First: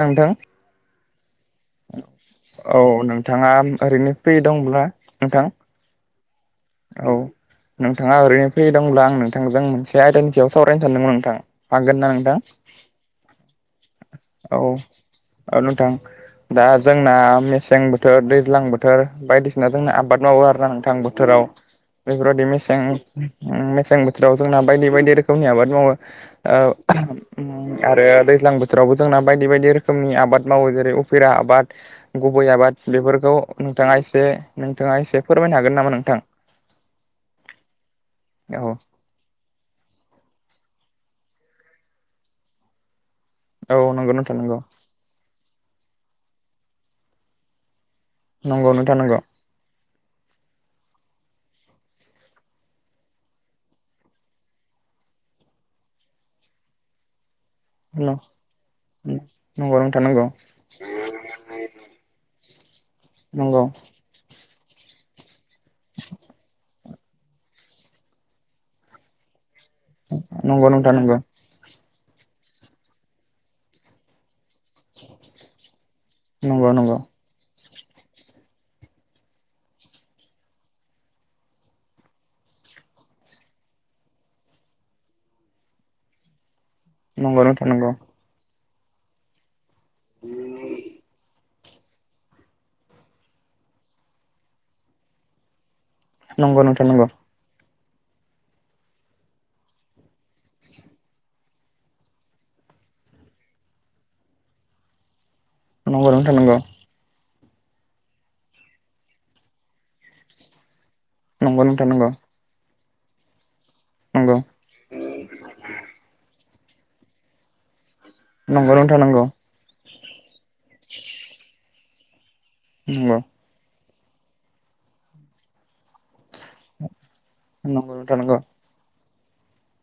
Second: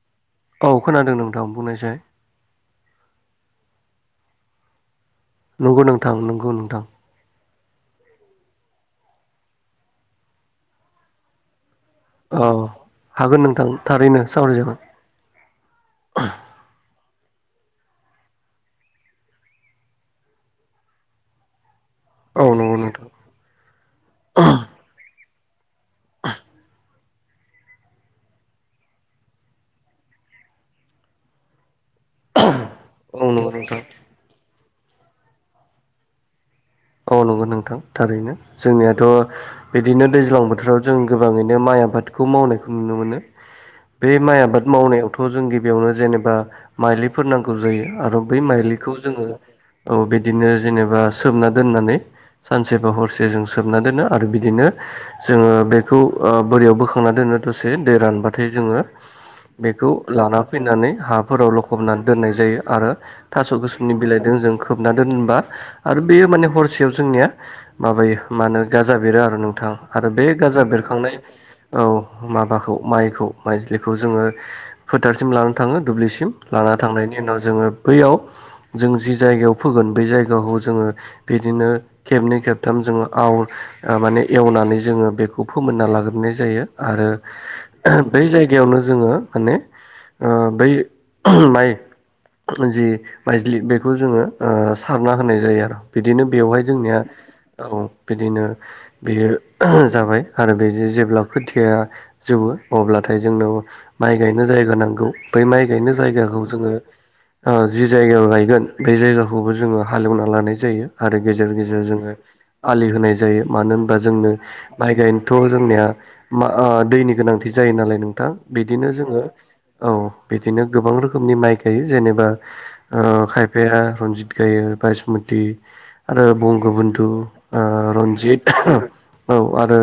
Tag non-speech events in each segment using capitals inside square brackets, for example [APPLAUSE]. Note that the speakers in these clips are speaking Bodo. थांथां औ खोनादों नोंथां बुंनायसाय औ नोंथाङा ओरैनो फ्रि दंब्ला नोंथां नंगौ नोंथां नंगौ नोंथां औ नोंथाङा ओरैनो फैदोंंब्ला आं नोंथांजों मोनसे आयदानि सायाव सावरायनो सानदोंमोन नोंथाङा औ हागोन नोंथां थारैनो औ सावराय जागोन औ नोंथां दा जोंना मेसें बोथोर दैज्लां बोथोर बायदिसिना जोंो आबाद मावो आरो नांथां बोथोराव औ बेफोरबायदि नंगौ नोंथां मेसें मेसें बोथोराव जोंना बायदि बायदि रोखोम नि आबाद मावो आरो दैज्लां बोथोरावबो जोंना बायदि बायदि रोखोमनि आाद आबाद मावो जेरै उफिरा आबाद गुबै आबाद औ बेफोरखौ नंगौ नोंथां नोंथाङा एसे नोंथाङा एसे फोरमायनो हागोन नामा नोंथां औ नंगौ नोंथां थारैनो औ जोंनियाथ' बिदिनो दैजां बोथोराव जों गोबाङैनो माइ आबादखौ मावनायखौ नुनो मोनो औ बे नंगौ नोंथां माइ नंगौ आबाद मावनायावथ' जों बेयावनो जेनेबा माइलिफोर नांगौ जायो आरो बै नंगौ माइलिखौ नोंथां नंगौ जोङो औ बिदिनो जेनेबा सोमना दोननानै सानसे बा हरसे जों सोबना दोनो आरो बिदिनो जोङो बेखौ बोरयाव बोखांना दोनो दसे दै नंगौ रानबाथाय जोङो बेखौ नोंथां नंगौ लाना फैनानै हाफोराव लखबनानै दोननाय जायो आरो थास' नंगौ गोुसुनि बिलाइजों जों खोबना दोनबा आरो बेयो माने हरसेयाव जोंनिया माबायो मा होनो गाजा बेरो आरो न गोथां आरो बे गाजा नंगौ नोंथां बेरखांनाय नंगौ औ माबाखौ माइखौ माइजलिखौ जोङो फोथारसिम लाना थाङो दुब्लिसिम नंगौ लाना नंगौ थांनायनि उनाव जोङो बैयाव जों जि जायगायाव फोगोन ब जायगाखौ जोङो बिदिनो खेबनै खेबथाम जोङो आव माने एवनानै जोङो बेखौ फोमोनना लाग्रोनाय जायो आरो नंगौ नोंथां नंगौ बै जायगायावनो जोङो माने बै माइ जि माइज्लि बेखौ जोङो सारना होनाय जायो आरो बिदिनो नंगौ बेवहाय नोंथां म नंगौ औ बिदिनो बेयो जाबाय आरो बे जेब्ला खोथिया जोबो अब्लाथाय जोंनो माइ गायनो जायगा नांगौ बै माइ गायनो नंगौ जायगाखौ जोङो जि जायगा गायगोन बे जायगाखौबो जोङो हालेवना लानाय जायो आरो गेजेर गेजेर नोंथां नंगौ जोङो आलि होनाय जायो मानो होनबा जोंनो माइ गायनोथ' जोंनिया मा दैनि गोनांथि जायो नालाय नों गोथां नंगौ बिदिनो नोंथां जोङो नंगौ औ बिदिनो गोबां रोखोमनि माइ गायो जेनेबा नंगौ खायफाया रन्जित गायो बासमति आरो बंग बन्धु नंगौ नोंथां नंगौ रन्जित औ आरो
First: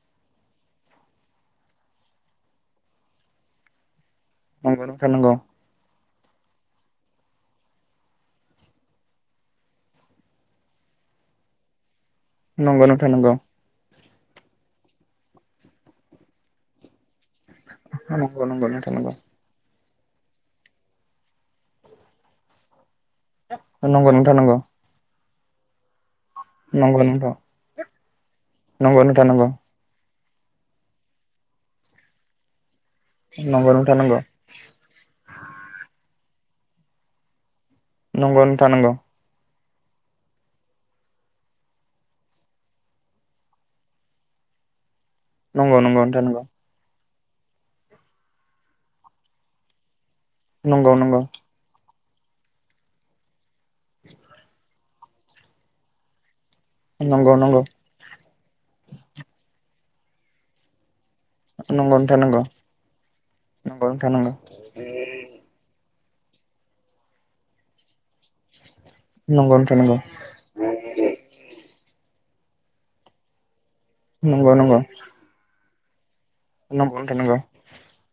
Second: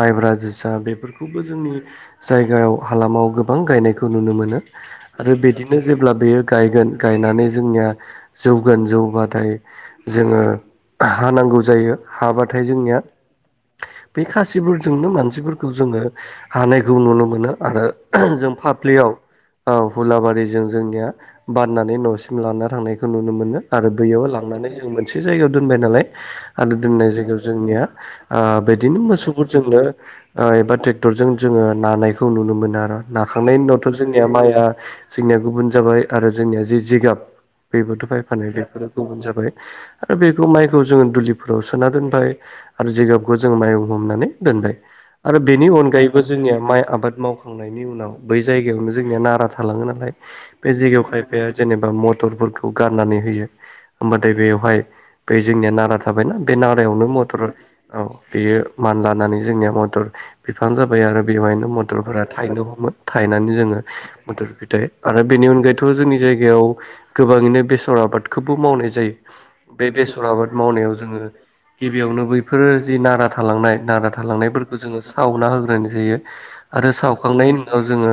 माइब्रा जोसा बेफोरखौबो जोंनि जायगायाव हालामाव गोबां गायनायखौ खौ नुनो मोनो नंगौ नंगौ आरो बिदिनो जेब्ला बेयो गायगोन गायनानै जोंनिया जौगोन जौबाथाय जोङो हानांगौ जायो नोंथां हाबाथाय नंगौ जोंनिया नोंथां नंगौ बे खासिफोरजोंनो मानसिफोरखौ जोङो हानायखौ नुनो मोनो मोनो आरो नंगौ नोंथां नंगौ जों नोंथां पप्लियाव नंगौ औ हुलाबारिजों जोंनिया बाननानै न'सिम लाना थांनाय बे खौ नुनो मोनो आरो नंगौ बैयाव नोंथां नंगौ लांनानै जों मोनसे जायगायाव दोनबाय नालाय आरो नंगौ दोननाय नोंथां जायगायाव जोंनिया बिदिनो नंगौ नोंथां नंगौ मोसौफोरजोंनो एबा ट्रेक्टरजों जोङो नानायखौ नुनो मोनो आरो नाखांनायनि नंगौ नोंथां उनावथ' नंगौ जोंनिया माइया जोंनिया गुबुन जाबाय आरो जोंनिया जि जिगाब बेबोथ' नंगौ बायफानाय नोंथां बेफोरो नंगौ गुबुन जाबाय। दा बेखौ माइखौ जोङो दुलिफोराव सोना दोनबाय आरो जिगाबखौ जोङो माइ हमनानै दोनबाय। आरो बेनि नंगौ अनगायैबो जोंनिया माइ आबाद मावखांनायनि उनाव बै जायगायावनो जोंनिया नारा थालाङो नालाय बे नंगौ जायगायाव नोंथां खायफाया जेनेबा मटरफोरखौ गारनानै होयो होमबाथाय बेवहाय बे जोंनिया नारा थाबायना बे नारायावनो नंगौ मटर औ बेयो मान लानानै जोंनिया बिफां जााब आरो बेवायनो नंगौ नंगौ मटरफोरा नंगौ नंगौ थायनो हमो थायनानै जोङो नंगौ नोंथां नंगौ मटर फिथायाइ आरो बेनि अनगायै थ' जोंनि जायगायाव गोबाङैनो बेसर आबादखौबो मावनाय जायो। नंगौ नोंथां बे नंगौ बेसर आबाद मावनायाव जोङो गिबियावनो बैफोरो जि नारा थालांनाय नारा थालांनायफोरखौ जोङो सावना होग्रोनाय जायो। आरो सावखांनायनि उनाव जोङो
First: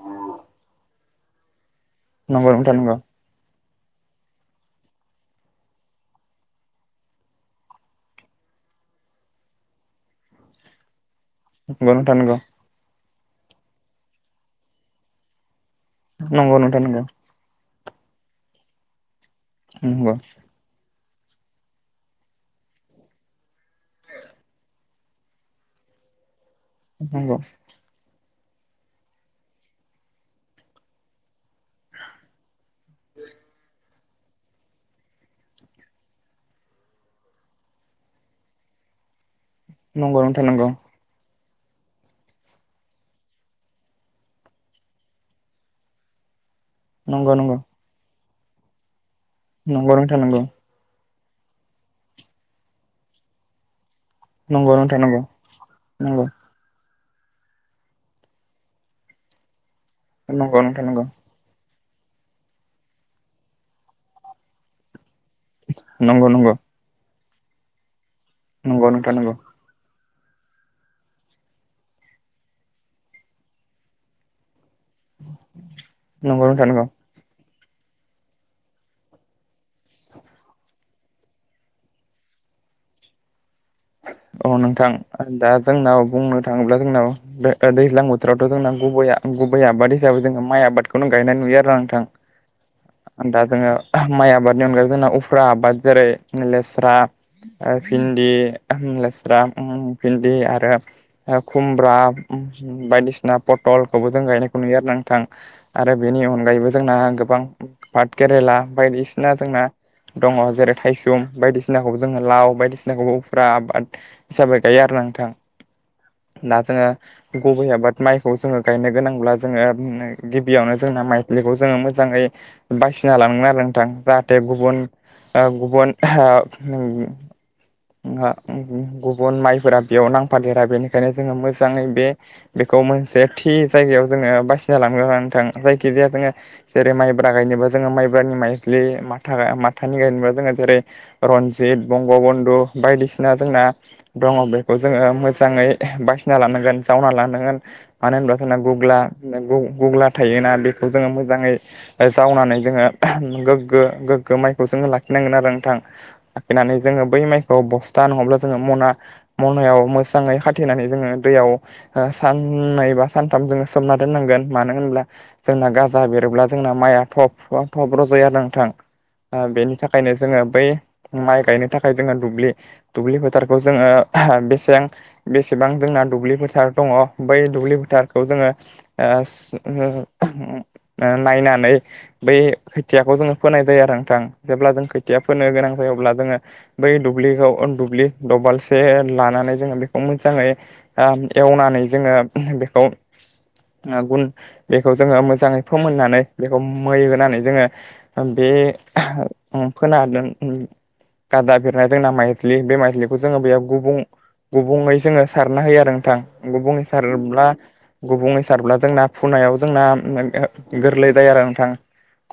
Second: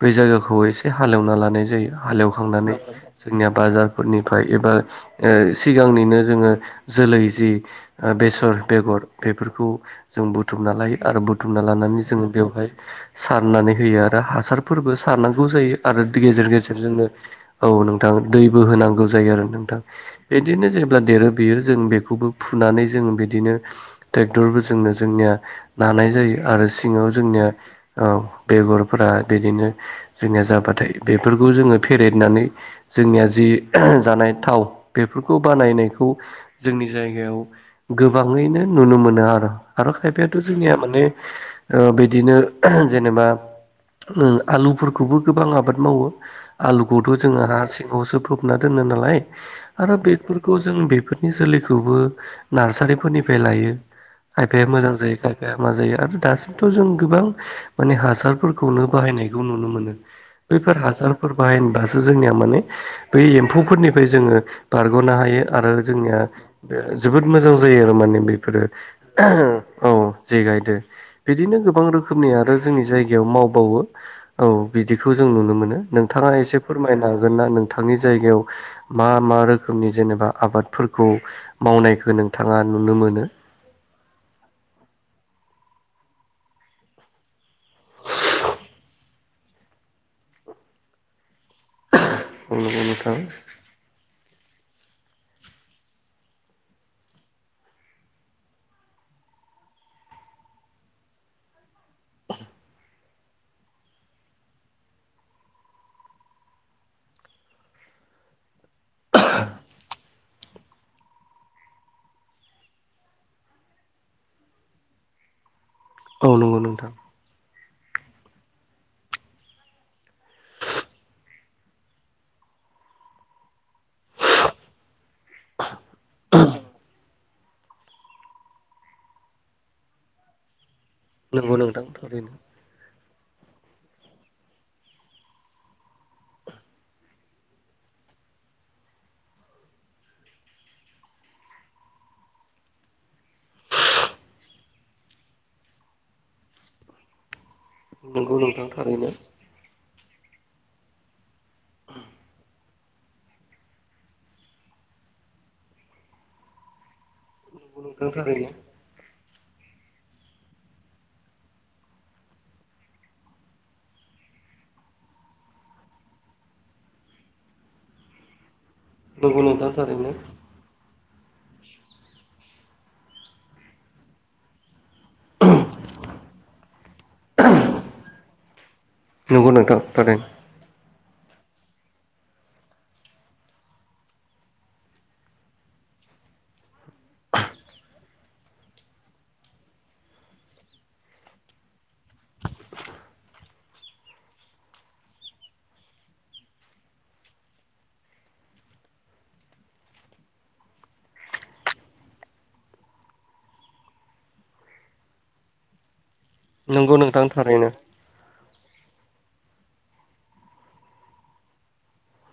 बै जायगाखौ एसे हालेवना लानाय जायो। नंगौ नोंथां नंगौ हालेवखांनानै जोंनिया बाजारफोरनिफ्राय एबा ओ सिगांनिनो जोङो जोलै जि बेसर बेगर बेफोरखौ जों बुथुम ना लायो आरो बुथुम थुमना लानानै जोङो बेवहाय सारनानै होयो आरो हासारफोरबो सारनांगौ जायो आरो गेजेर नंगौ नंगौ नोंथां नंगौ गेजेर नोंथां नंगौ जोङो औ नोंथां दैबो होनांगौ जायो आरो नोंथां। नंगौ नंगौ बिदिनो जेब्ला देरो बेयो जों बेखौबो फुनानै जों बिदिनो ट्रेक्टरबो जोंनो जोंनिया नानाय जायो आरो सिङाव जोंनिया औ बेगरफोरा बिदिनो जोंनिया जाबाथाय बेफोरखौ जोङो फेरेदनानै जोंनिया जि जानाय थाव बेफोरखौ बानायनायखौ जोंनि जायगायाव गोबाङैनो नुनो मोनो आरो। आरो खायफायाथ' नोंथां नंगौ जोंनिया माने ओ बिदिनो जेनेबा आलुफोरखौबो गोबां आबाद मावो आलुखौथ' नंगौ जोङो नंगौ हा सिङावसो फबना दोनो नालाय नंगौ आरो नोंथां बेफोरखौ नंगौ जों बेफोर बिनि जोलैखौबो नार्सारिफोरनिफ्राय लायो। खायफाया मोजां जायो नंगौ खायफाया हामा जायो आरो दासिमथ' जों गोबां माने हासारफोरखौनो बाहायनायखौ नुनो मोनो नंगौ नंगौ बेफोर नोंथां नंगौ हासारफोर बाहायबा जोंनिया माने बै एम्फौफोरनिफ्राय जोङो बारग'नो हायो आरो जोंनिया नंगौ नोंथां नंगौ नोंथां नंगौ नंगौ नोंथां ओ जोबोद मोजां जायो आरो माने बेफोरो नंगौ औ जे गायदो बिदिनो गोबां रोखोमनि आरो जोंनि जायगायाव मावबावो औ बिदिखौ जों नुनो मोनो नोंथाङा नंगौ एसे नोंथां नंगौ फोरमायनो हागोन ना नोंथांनि जायगायाव मा मा रोखोम रोखोमनि जेनेबा आबादफोरखौ मावनायखौ नोंथाङा नुनो मोनो। अ नोंथां दा जोंनाव बुंनो थाङोब्ला जोंनाव दैज्लां बोथोरावथ' जोंना गुबैया गुबै आबाद हिसाबै जोङो माइ आबादखौनो गायनाय नुयो आरो आंथां औ नंगौ नोंथां दा जोङो माइ आबादनि अनगायै जोंना उफेरा आबाद जेरै लेस्रा भिन्दि लेस्रा ओ भिन्दि आरो खुमब्रा बायदिसिना भलखौबो जों गायनायखौ नुयो आरो नांथां आरो बेनि अनगायैबो जोंना गोबां पाट केरेला बायदिसिना जोंना दङ जेरै थाइसुम बायदिसिनाखौबो जोङो लाव बायदिसिनाखौबो [INAUDIBLE] आबाद हिसाबै गायो आरो ना नोंथां औ दा नंगौ नोंथां जोङो गुबै आबाद माइखौ जोङो गायनो गोनांब्ला जोङो गिबियावनो जोंना माइफ्लिखौ जोङो मोजाङै बायसिना लानांगोन आरो नोंथां जाहाथे गुबुन ओ गुबुन ओ [INAUDIBLE] गुबुन माइफोरा बेयाव नांफादेरा बेनिखायनो बेखायनो जोङो नंगौ मोजाङै नोंथां बे थारैनो बेखौ जे थि जायगायाव जोङो बासिना लानो नोंथां जायखिजाया जोङो जेरै माइब्रा गायनोबा जोङो माइ माइब्रानि माइज्लि माथा माथानि गायनोबख जोङो जेरै रनजित बंग बन्धु बायदिसिना जोंना दङ बेखौ जोङो मोजाङै बासिना लानांगोन जावना लानांगोन मानो नंगौ होनोब्ला जोंना नोंथां गुग्ला गुग्ला थायोना बेखौ जोङो मोजाङै जावनानै जों ओ गोगो गोगो माइखौ जोङो लाखिनांगोन आरो नोंथां लाखिनानै जोङो बै माइखौ औ बस्था नङाब्ला जोङो थारैनो मना मनायाव मोजाङै खाथेनानै जोङो दैयाव ओ साननै बा सानथाम जोङो सोमना दोननांगोन । मानो होनब्ला जोंना गाजा बेरोब्ला जोंना माइआ थब थब रज'यो आरो नोंथां । ओ नंगौ नोंथां थारैनो बेनिथाखायनो जोङो बै माइ गायनो थाखाय जोङो दुब्लि दुब्लि फोथारखौ जोङो बेसेयां बेसेबां जोंना दुब्लि फोथार दङ बै दुब्लि फोथारखौ जोङो ओ नंगौ उम ओ नायनानै बै खोथियाखौ जोङो फोनाय जायो आरो नोंथां जेब्ला जों खोथिया फोनो गोनां जायो अब्ला जोङो बै दुब्लिखौ दुब्लि दबालसे लानानै जोङो बेखौ मोजाङै ओ एवनानै जोङो बेखौ ओ गुन बेखौ जोङो मोजाङै फोमोननानै बेखौ मै होनानै जोङो बे उम खोनादों उम गादा बेद ओ जोंना माइज्लि बे माइज्लिखौ जोङो बेयाव गुबुं गुबुङै जोङो सारना होयो आरो नोंथां । गुबुं नोंथां सारोब्ला थारैनो गुबुंयै सारब्ला जोंना फुनायाव जोंना गोरलै जायो आरो नोंथां ।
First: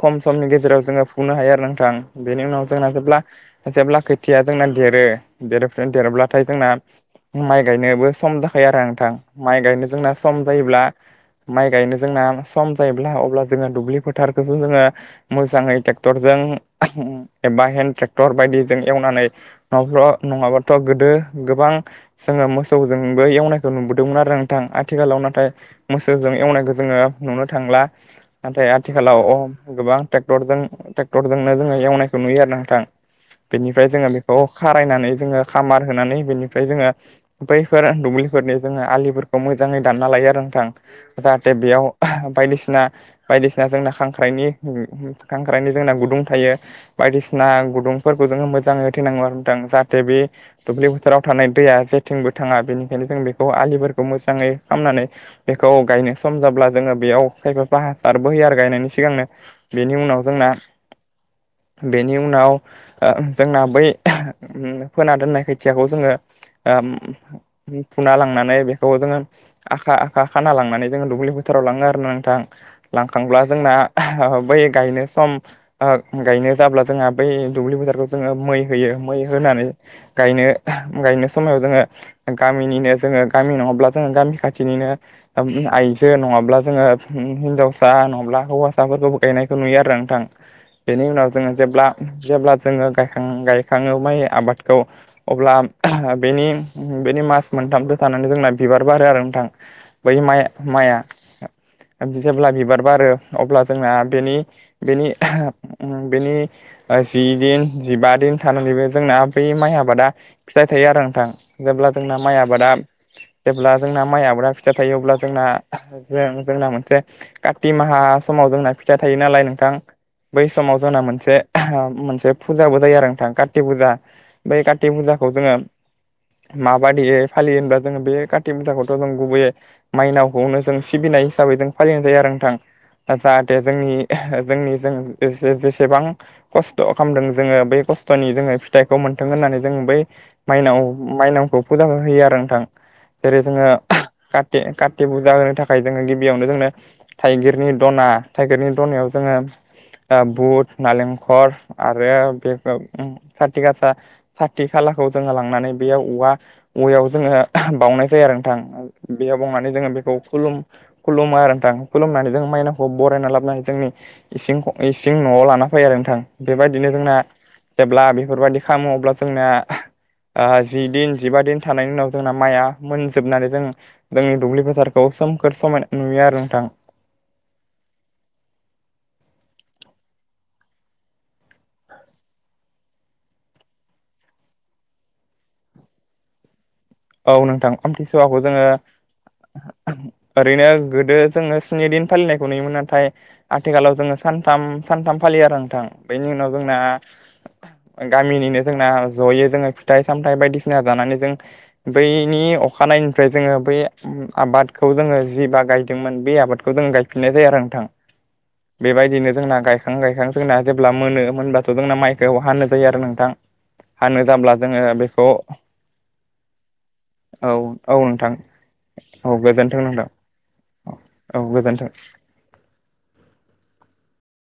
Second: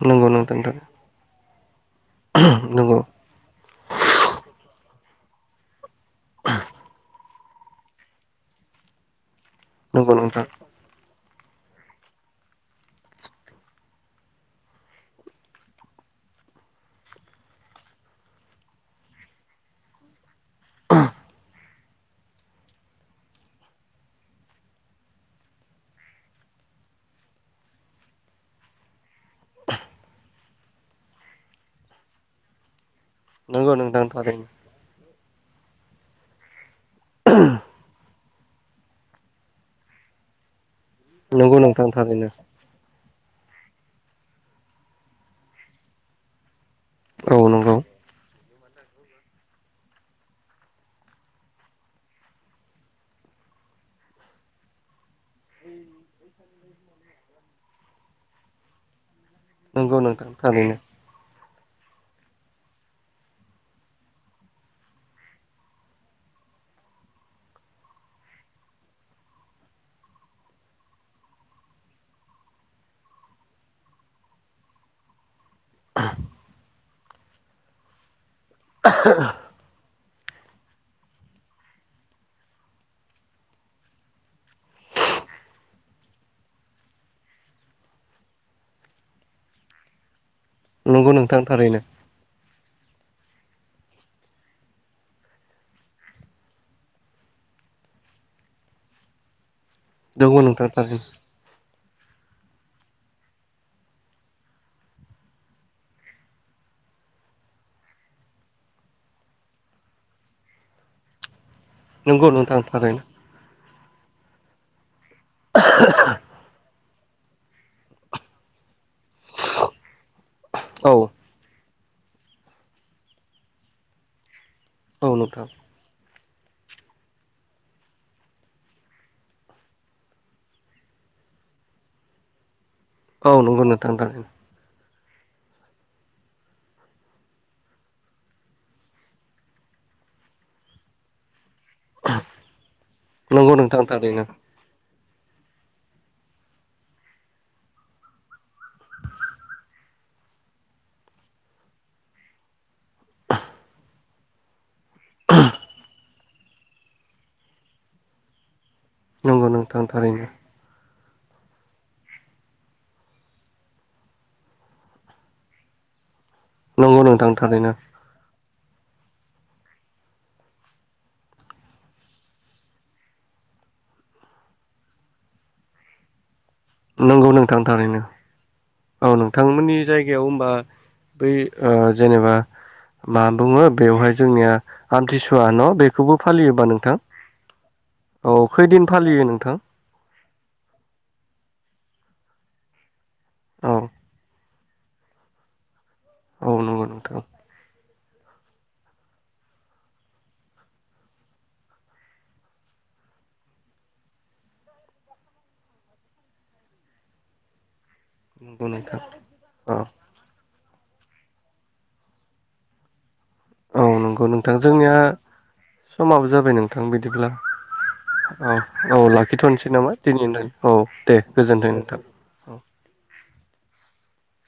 खम नंगौ नोंथां थारैनो नंगौ नोंथां थारैनो नंगौ समनि नोंथां गेजेराव जोङो फुनो हायो आरो नोंथां बेनि उनाव जोंना जेब्ला जेब्ला खो थिया जोंना देरो देरोफोन देरोब्लाथाय जोंना माइ गायनोबो सम जाखायो आरो नोंथां माइ गायनो जोंना सम जायोब्ला माइ गायनो जोंना सम जायोब्ला अब्ला जोङो दुब्लि फोथारखौसो जोङो मोजाङै ट्रेक्टर जो जों एबा हेनन्द ट्रेक्टर बायदि जों एवनानै न'फ्राव नङाबाथ' गोदो गोबां जोङो मोसौजोंबो एवनायखौ नु बोदोंमोन आरो नोंथां आथिखालाव नाथाय मोसौजों एवनायखौ जोङो नुनो थांला नाथाय आथिखालाव गोबां ट्रेक्टरजों ट्रेक्टरजोंनो जोङो एवनायखौ नुयो आरो नोंथां । नंगौ बेनिफ्राय नंगौ नोंथां जोङो बेखौ खारायनानै जोङो खामार होनानै बेनिफ्राय जोङो बैफोर दुब्लिफोर बे जोङो आलिफोरखौ मोजाङै दानना लायो आरो नोंथां जाहाथे नंगौ बेयाव नोंथां थारैनो नंगौ नोंथां थारैनो बायदिसिना बायदिसिना जोंना खांख्राइनि खांख्राइनि जोंना गुदुं थायो औ बायदिसिना नंगौ गुदुं फोरखौ जोङो मोजाङै होथेनांगौ आरो नोंथां जाहाथे बे दुब्लि फोथाराव थानाय दैया जेथिंबो थाङा । बेनिखायनो बेखौ आलिफोरखौ मोजाङै खामनानै बेखौ गायनो सम जाब्ला जोङो बेयाव खायफा बा [UNINTELLIGIBLE] आरो गायनायनि सिगांनो बेनि नंगौ उनाव नोंथां जोंना थारैनो बेनि उनाव ओ जोंना बै उम फोना दोननाय खायथियाखौ जोङो ओम फुना लांनानै बेखौ जोङो आखा आखा खाना लांनानै जोङो दुब्लि बोथोराव लाङो आरो ना नोंथां । लांखाब्ला जोंना बै गायनो सम ओ गायनो जाब्ला जोंङा बै दुब्लि फोथारखौ जोङो मै होयो मै होनानै गायनो गायनो समायाव जोङो गामिनिनो जोङो गामि नङाब्ला जोङो गामि खाथिनि [UNINTELLIGIBLE] आइजो नङाब्ला जोङो हिनजावसा नङाब्ला हौवासाफोरखौ गायनायखौ नुयो । आरो नोंथां बेनि नंगौ उनाव नोंथां जोङो थारैनो जेब्ला जेब्ला जोङो गायखां गायखाङो माइ आबादखौ अब्ला बेनि बेनि मास मोन थामसो थानानै जोंना बिबार बारो आरो नोंथां बै माइ नंगौ नोंथां माइआ थारैनो । जेब्ला बिबार बारो अब्ला जोंना बेनि बेनि उम बेनि जि दिन जिबा दिन थानानैबो जोंना बै माइ आबादा फिथाइ थायो आरो नोंथां । जेब्ला जोंना नंगौ माइ नोंथां आबादा थारैनो जेब्ला जोंना माइ आबादा फिथा थायो अब्ला जोंना जों जोंना मोनसे काति माहा समाव जोंना फिथा थायो नालाय नोंथां । बै समाव औ जोंना मोनसे मोनसे फुजाबो जायो आरो नोंथां काति फुजा बै का ति औ फुजाखौ नोंथां जोङो माबादियै फालियो होनबा जोङो बे काति पुजाखौथ' जों गुबैयै माइनावखौनो जों सिबिना य हिसाबै जों फालिनाय जायो आरो नोंथां । आ औ जाहाथे नंगौ नोंथां जोंनि थारैनो जोंनि जों जेसे-जेसेबां खस्थ' खालामदों जोङो बै खस्थ'नि जोङो फिथाइखौ मोनथों होननानै जों बै माइनाव माइनावखौ फुजा हो होयो आरो नोंथां जेरै नंगौ जोङो नोंथां थारैनो काति काति पुजा होनो था खाय जोङो गिबियावनो जोङो थाइगिरनि दना थाइगिरनि दनायाव जोङो ओ बुट नालेंखर आरो बेखौ खाथि गासा खाथि खालाखौ जोङो लांनानै बेयाव औवा‌ औवायाव जोङो बावउनाय जायो आरो नोंथां बेयाव नंगौ बावनानै नोंथां जोङो बेखौ थारैनो खुलुम खुलुमो आरो नोंथां खुलुमनानै जों माइनाखौ बरायना लाबोन हायो जोंनि इसिं ख' इसिं न'आव लाना फै आरो नोंथां। बेबायदिनो नंगौ जोंना नोंथां थारैनो जेब्ला बेफोरबायदि खामो अब्ला जोंना ओ जि दिन जिबा दिन थानायनि उनाव जोंना माइआ मोनजोबनानै जों जोंनि दुब्लि फोथारखौ सोमखोर समायना नुयो आरो नोंथां। नंगौ नोंथां थारैनो औ नोंथांमोननि जायगायाव ओमबा बै जेनेबा मा बुङो बेवहाय जोंनिया आमथिसुवा न बेखौबो फालियोबा नों औ नोंथां आमथिसुवाखौ जोंङो फालियो नोंथां ओरैनो गोदो जोंङो स्नि दिन फालिनायखौ नुयोमोन नाथाय औ आथिखालाव जोंङो सानथाम सानथाम फालियो आरो नोंथां। बेनि उनाव औ जोंना नंगौ नोंथां गामिनिनो जोंना जयै जोंङो फिथाइ सामथाइ बायदिसिना जानानै जों। बैनि अखानायनिफ्राय जोंङो बै आबादखौ जोंङो जि बा गायदोंमोन बै आबादखौ जों। गायफिनाय जायो आरो नोंथां नंगौ नोंथां बेबायदिनो जोंना औ गायखां गायखां जोंना जेब्ला मोनो मोनब्लाथ जोंना माइखौव हानो जायो आरो नोंथां। औ नंगौ हानो नोंथां जाब्ला जोंङो जोंनिया बेखौ। समाबो जाबाय नोंथां बिदिब्ला। औ औ नोंथां औ औ लाखिथनोसै गोजोन्थों नामा नोंथां दिनैनिथाखाय औ दे गोजोन्थों नोंथां। औ।